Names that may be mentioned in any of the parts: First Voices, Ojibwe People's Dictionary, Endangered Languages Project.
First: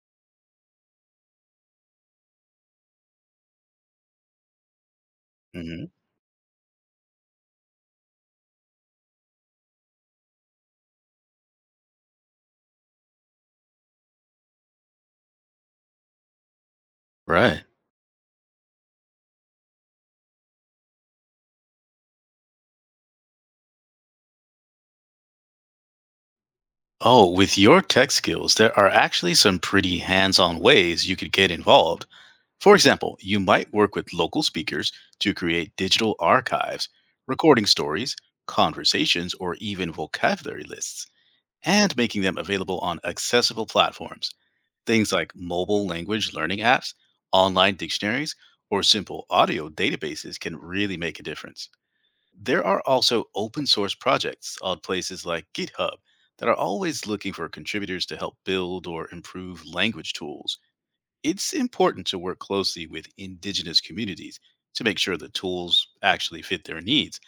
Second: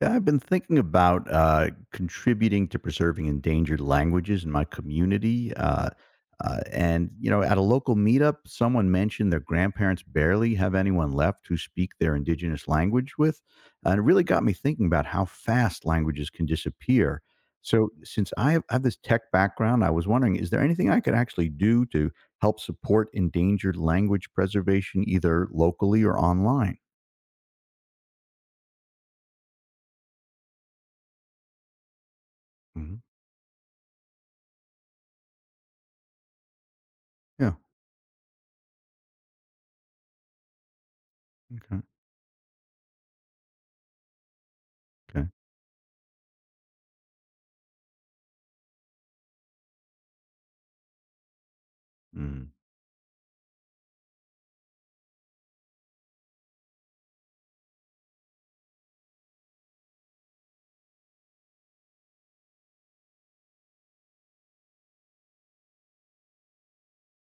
Yeah, I've been thinking about contributing to preserving endangered languages in my community. Mhm. And, you know, at a local meetup, someone mentioned their grandparents barely have anyone left who speak their indigenous language with. And it really got me thinking about how fast languages can disappear. Right. So, since I have this tech background, I was wondering is there anything I could actually do to help support endangered language preservation, either locally or online? Oh, with your tech skills, there are actually some pretty hands on ways you could get involved. For Hmm. example, you might work with local speakers to create digital archives, Yeah. recording stories, conversations, or even vocabulary lists, and making them available on accessible platforms. Things Okay. like mobile language learning apps, online dictionaries, or simple audio databases can really make a difference. Okay. There are also open source projects on places like GitHub that are always looking for contributors to help build or improve language tools. It's important to work closely with indigenous communities to make sure the tools actually fit their needs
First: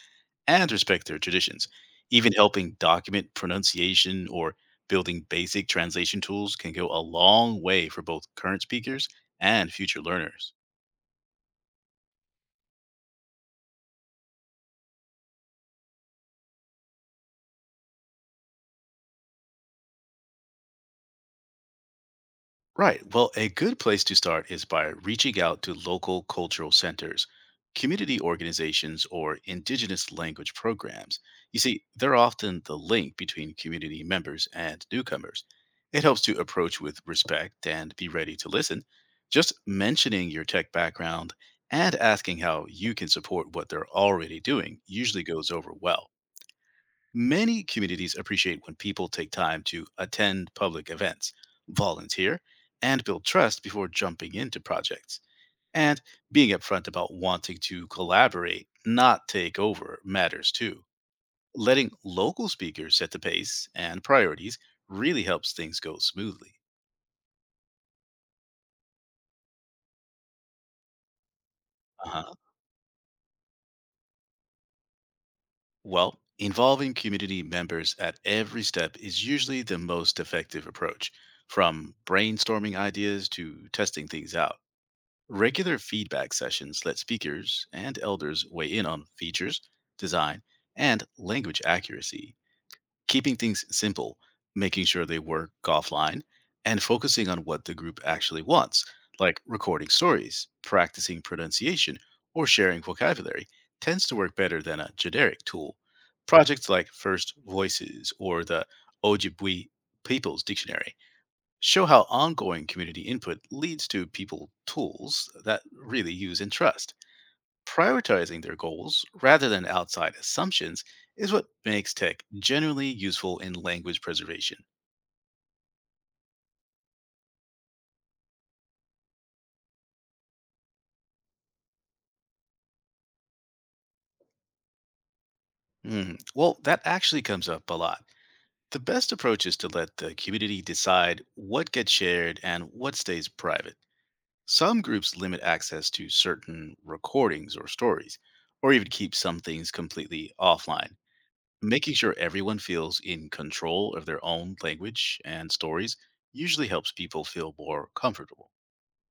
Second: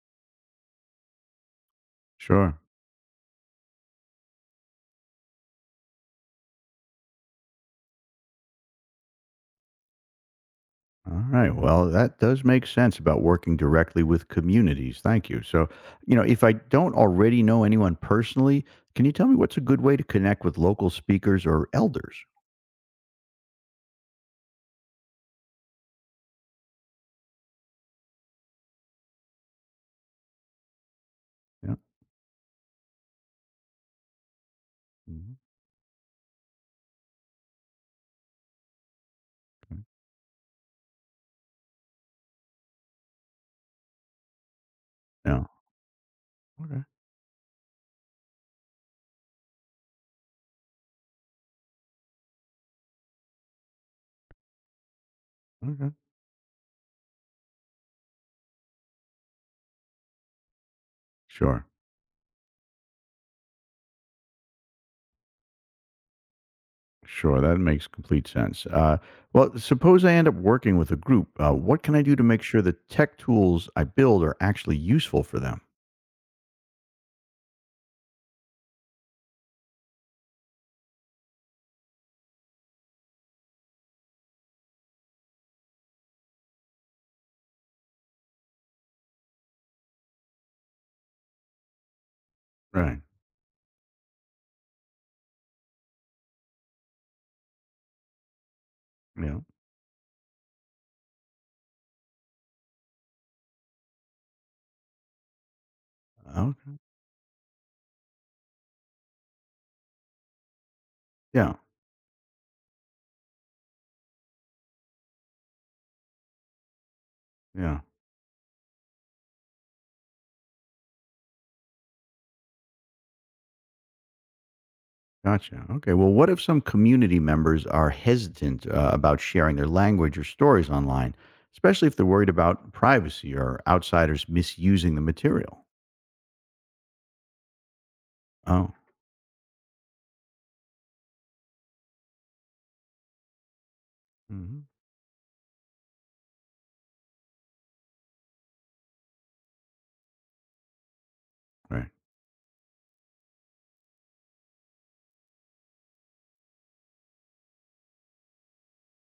and respect their traditions. Even Sure. helping document pronunciation or building basic translation tools can go a long way for both current speakers and future learners. All right. Well, that does make sense about working directly with communities. Thank you. So, you know, if I don't already know anyone personally, can you tell me what's a good way to connect with local speakers or elders? Right. Well, a good place to start is by reaching out to local cultural centers, community organizations, or indigenous language programs. You Yeah. see, they're often the link between community members and Mhm. newcomers. It helps to approach with respect and be ready to listen. Just Okay. mentioning your tech background and asking how you can support what they're already doing usually Yeah. goes over well. Okay. Many communities appreciate when people take time to attend public events, volunteer, and build trust before jumping into projects. Okay. And being upfront about wanting to collaborate, not take over, matters too. Sure. Letting local speakers set the pace and priorities really helps things go smoothly. Sure. That makes complete sense. Well, suppose I end up working with a group. What can I do to Uh-huh. make sure the tech tools I build are actually useful for them? Well, involving community members at every step is usually the most effective approach, from brainstorming ideas to testing things out. Regular feedback sessions let speakers and elders weigh in on features, design, and language accuracy, Right. keeping things simple, making sure they work offline, and focusing on what the group actually wants, Yeah. like recording stories, practicing pronunciation, or sharing vocabulary, tends to work better than a generic tool. Projects Okay. like First Voices or the Ojibwe People's Dictionary Yeah. show how ongoing community input leads to people tools that really use and trust. Yeah. Prioritizing their goals rather than outside assumptions is what makes tech generally useful in language preservation. Gotcha. Okay. Well, what if some community members are hesitant about sharing their language or stories online, especially if they're worried about privacy or outsiders misusing the material? Hmm. Well, that actually comes up a lot. Oh. The best approach is to let the community decide what gets shared and what stays private. Hmm. Some groups limit access to certain recordings or stories, or even keep some things completely offline. Right. Making sure everyone feels in control of their own language and stories usually helps people feel more comfortable.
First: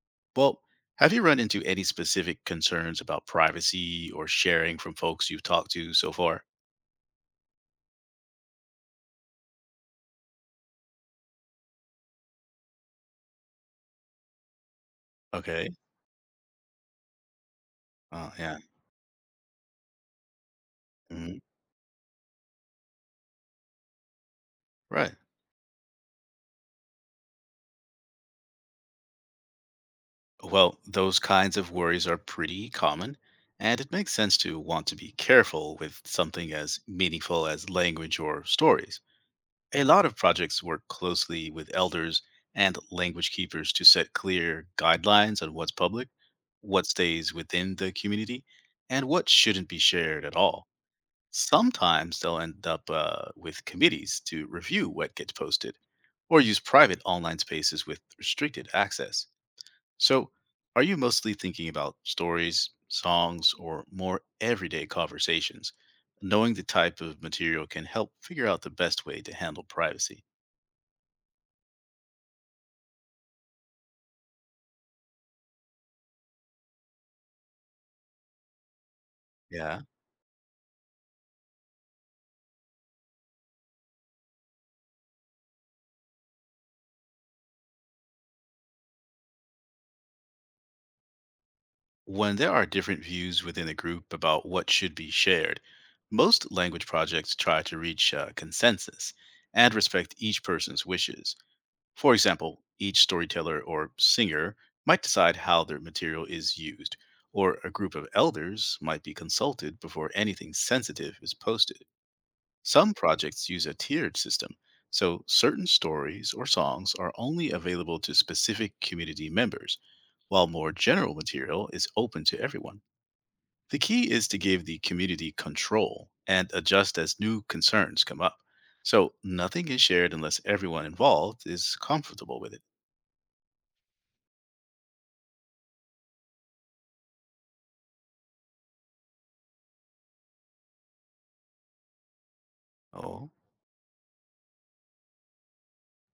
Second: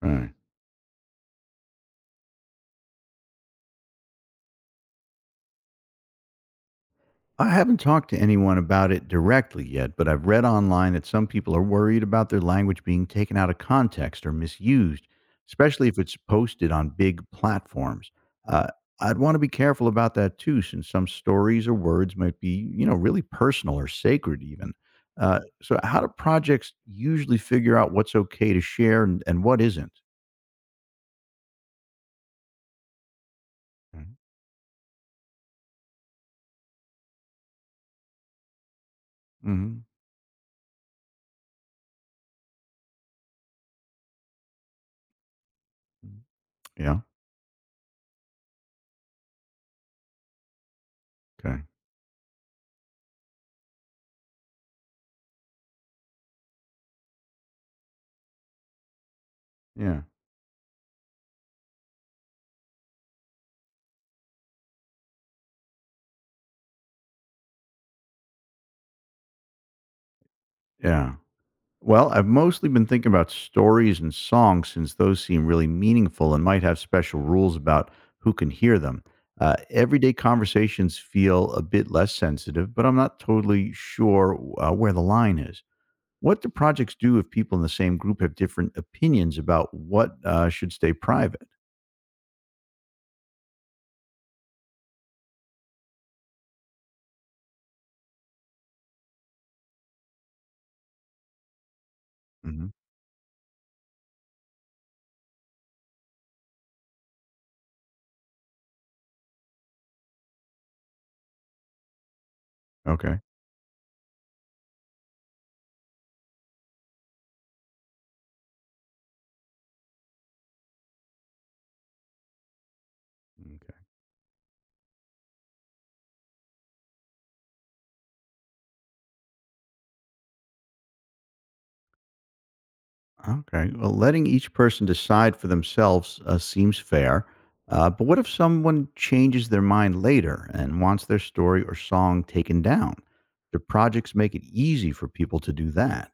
Right. Well, have you run into any specific concerns about privacy or sharing from folks you've talked to so far? I haven't talked to anyone about it directly yet, but I've read online that some people are worried about their language being taken out of context or misused, Okay. especially if it's posted on big platforms. Oh, yeah. Uh, I'd want to be careful about that too, since some Mhm. stories or words might be, you know, really personal or sacred even. Right. So, how do projects usually figure out what's okay to share and what? Well, those kinds of worries are pretty common, and it makes Mhm. sense to want to be careful with something as meaningful as language or stories. Mm-hmm. A lot of projects work closely with elders and language keepers to set clear guidelines on what's public, what Yeah. stays within the community, and what shouldn't be shared at all. Okay. Sometimes they'll end up with committees to review what gets posted or use private online spaces with restricted access. Yeah. So, are you mostly thinking about stories, songs, or more everyday conversations? Knowing the type of material can help figure out the best way to handle privacy. Yeah. Well, I've mostly been thinking about stories and songs since those seem really meaningful and might have special rules about who can hear them. Yeah. Everyday conversations feel a bit less sensitive, but I'm not totally sure where the line is. What do projects do if people in the same group have different opinions about what should stay private? When there are different views within a group about what should be shared, most language projects try to reach a consensus and respect each person's wishes. For example, Hmm. each storyteller or singer might decide how their material is used, or a group of elders might be consulted before anything sensitive is posted. Some Okay. projects use a tiered system, so certain stories or songs are only available to specific community members, while more general material is open to everyone. The Mm. key is to give the community control and adjust as new concerns come up. So nothing is shared unless everyone involved is comfortable with it. Okay. Well, letting each person decide for themselves seems fair. But what if someone changes their mind later and wants their story or song taken down? Oh. The projects make it easy for people to do that.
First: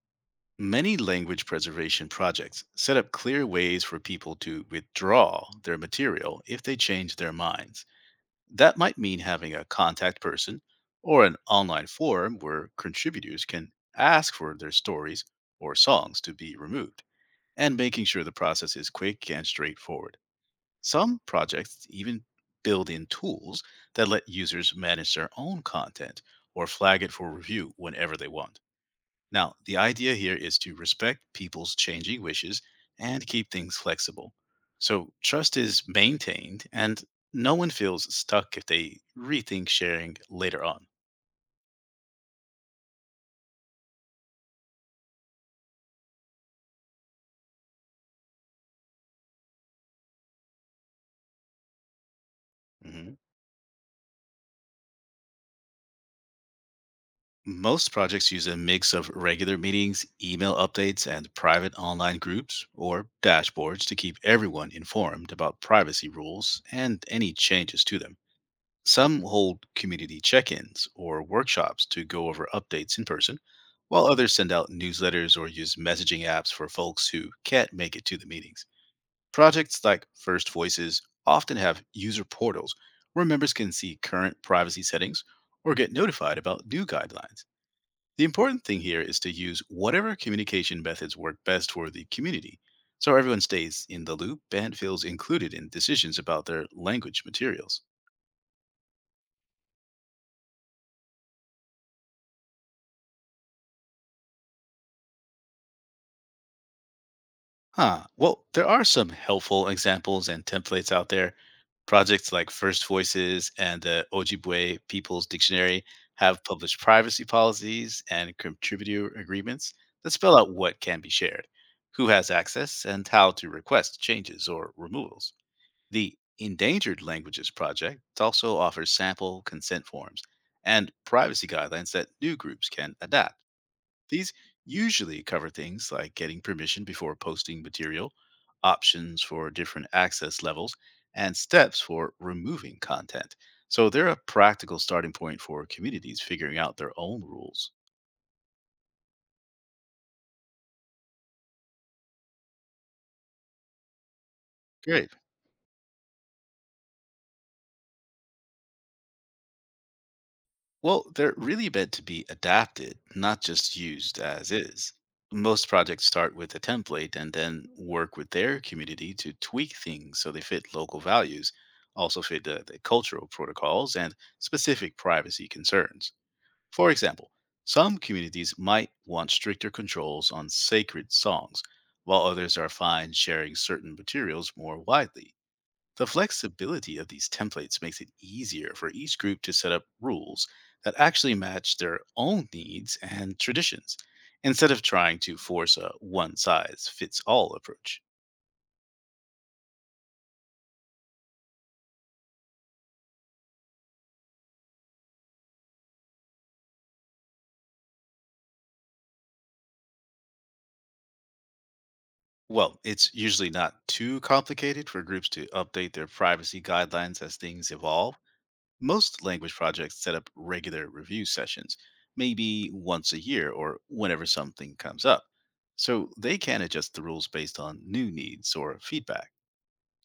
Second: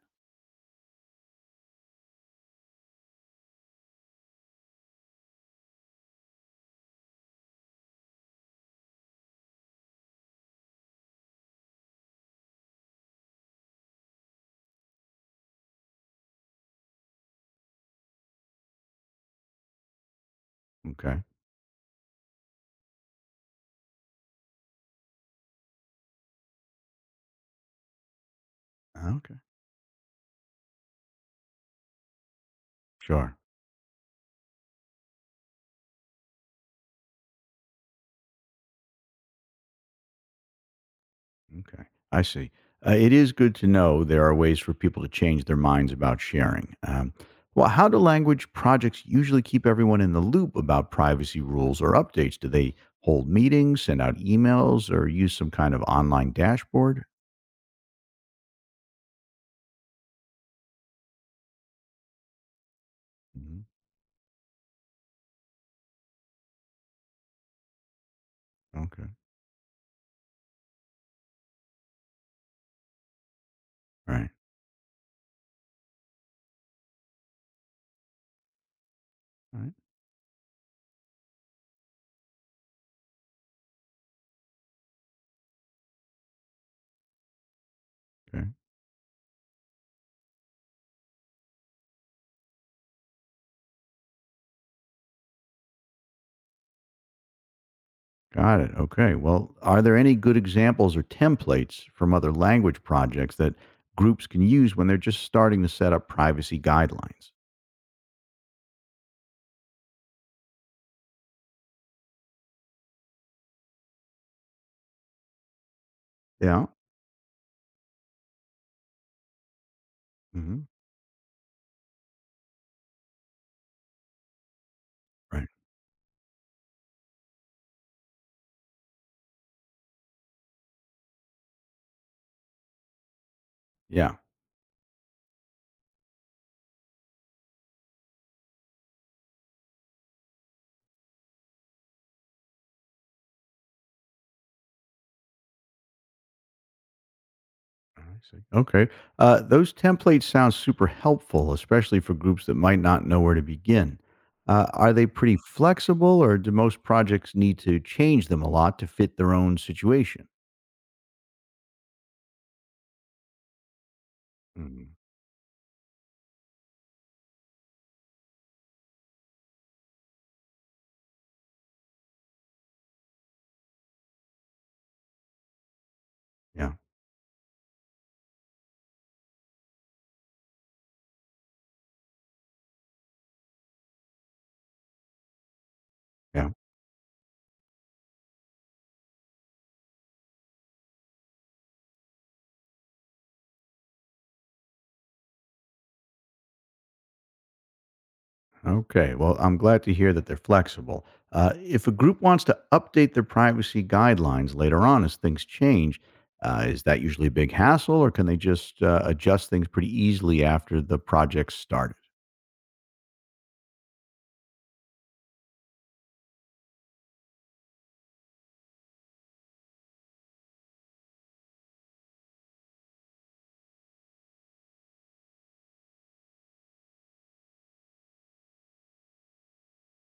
Many language preservation projects set up clear ways for people to withdraw their material if they change their minds. That might mean having a contact person or an online forum where contributors can ask for their stories or songs to be removed, and making sure the process is quick and straightforward. Some Okay. projects even build in tools that let users manage their own content or flag it for review whenever they want. Okay. Now, the idea here is to respect people's changing wishes and Sure. keep things flexible. So trust is maintained and no one feels stuck if they rethink sharing later on. Okay, I see. It is good to know there are ways for people to change their minds about sharing. Well, how do language projects usually keep everyone in the loop about privacy rules or updates? Do they Mhm. hold meetings, send out emails, or use some kind of online dashboard? Most projects use a mix of regular meetings, email updates, and private online groups or Mhm. dashboards to keep everyone informed about privacy rules and any changes to them. Okay. Some hold community check ins or workshops to go over updates in person, while All right. others send out newsletters or use messaging apps for folks who can't make it to the meetings. All right. Projects like First Voices often have user portals where members can see current privacy settings or get notified about new guidelines. The Okay. important thing here is to use whatever communication methods work best for the community so everyone stays in the loop and feels included in decisions about their language materials. Got it. Okay. Well, are there any good examples or templates from other language projects that groups can use when they're just starting to set up privacy guidelines? Huh. Well, there are some helpful examples and templates out there. Projects like First Voices and the Ojibwe People's Dictionary have Yeah. published privacy policies and contributor agreements that spell out Hmm. what can be shared, who has access, and how to request changes or removals. Right. The Endangered Languages Project also offers sample consent forms and privacy guidelines that new groups can adapt. Yeah. These usually cover things like getting permission before posting material, options for different access levels, and steps for removing content. So they're a practical starting point for communities figuring out their own rules. I see. Okay. Those templates sound super helpful, especially for groups that might not know where to begin. Are they Great. pretty flexible, or do most projects need to change them a lot to fit their own situation? Well, they're really meant to be adapted, not just used as Mm, is. Most projects start with a template and then work with their community to tweak things so they fit local values, also fit the cultural protocols and specific privacy concerns. yeah. For example, some communities might want stricter controls on sacred songs, while others are fine sharing certain materials more widely. The Yeah. flexibility of these templates makes it easier for each group to set up rules that actually match their own needs and traditions, instead of trying to force a one size fits all approach. Okay. Well, I'm glad to hear that they're flexible. If a group wants to update their privacy guidelines later on as things change, is that usually a big hassle, or can they just adjust things pretty easily after the project started? Well, it's usually not too complicated for groups to update their privacy guidelines as things evolve. Most language projects set up regular review sessions, maybe once a year or whenever something comes up. So they can adjust the rules based on new needs or feedback.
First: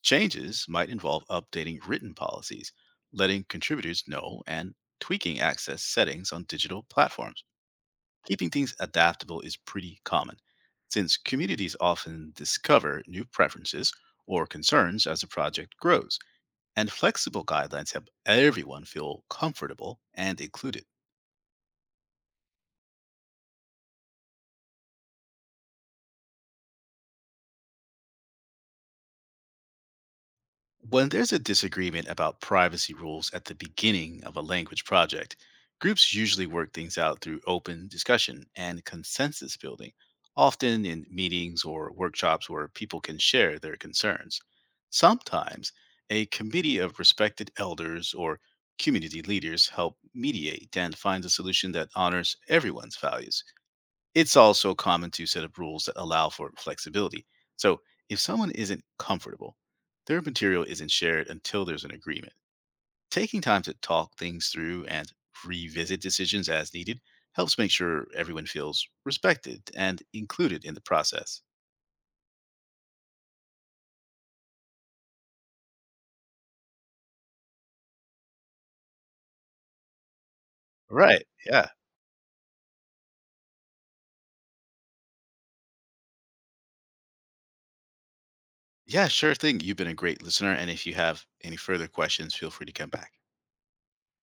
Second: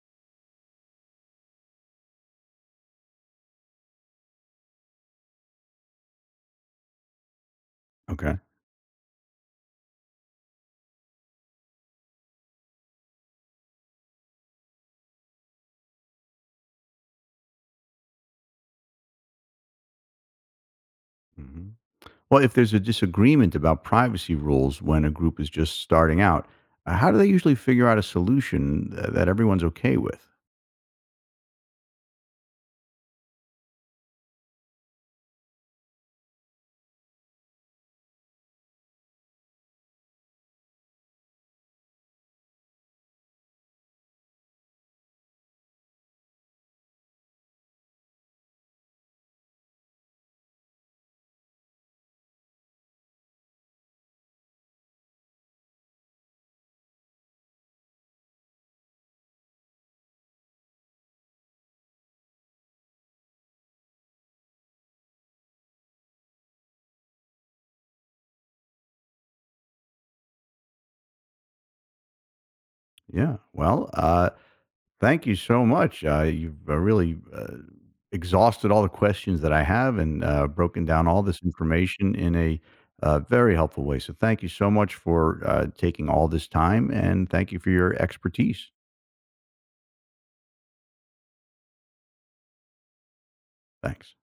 Changes might involve updating written policies, letting contributors know, and tweaking access settings on digital platforms. Okay. Keeping things adaptable is pretty common, since communities often discover new preferences or concerns as the project grows, and flexible guidelines help everyone feel comfortable and included. Well, if there's a disagreement about privacy rules when a group is just starting out, how do they usually figure out a solution that everyone's okay with? When there's a disagreement about privacy rules at the beginning of a language project, groups usually work things out through open discussion and consensus building, often in meetings or workshops where people can share their concerns. Sometimes a committee of respected elders or community leaders help mediate and find a solution that honors everyone's values. It's also common to set up rules that allow for flexibility. So, if someone isn't comfortable, their material isn't shared until there's an agreement. Taking time to talk things through and revisit decisions as needed helps make sure everyone feels respected and included in the process. Yeah. Well, thank you so much. You've really exhausted all the questions that I have and broken down all Right. this Yeah. information in a very helpful way. So, thank you so much for taking all this time and thank you for your expertise. Yeah, sure thing. You've been a great listener. And if you have any further questions, feel free to come back. Thanks.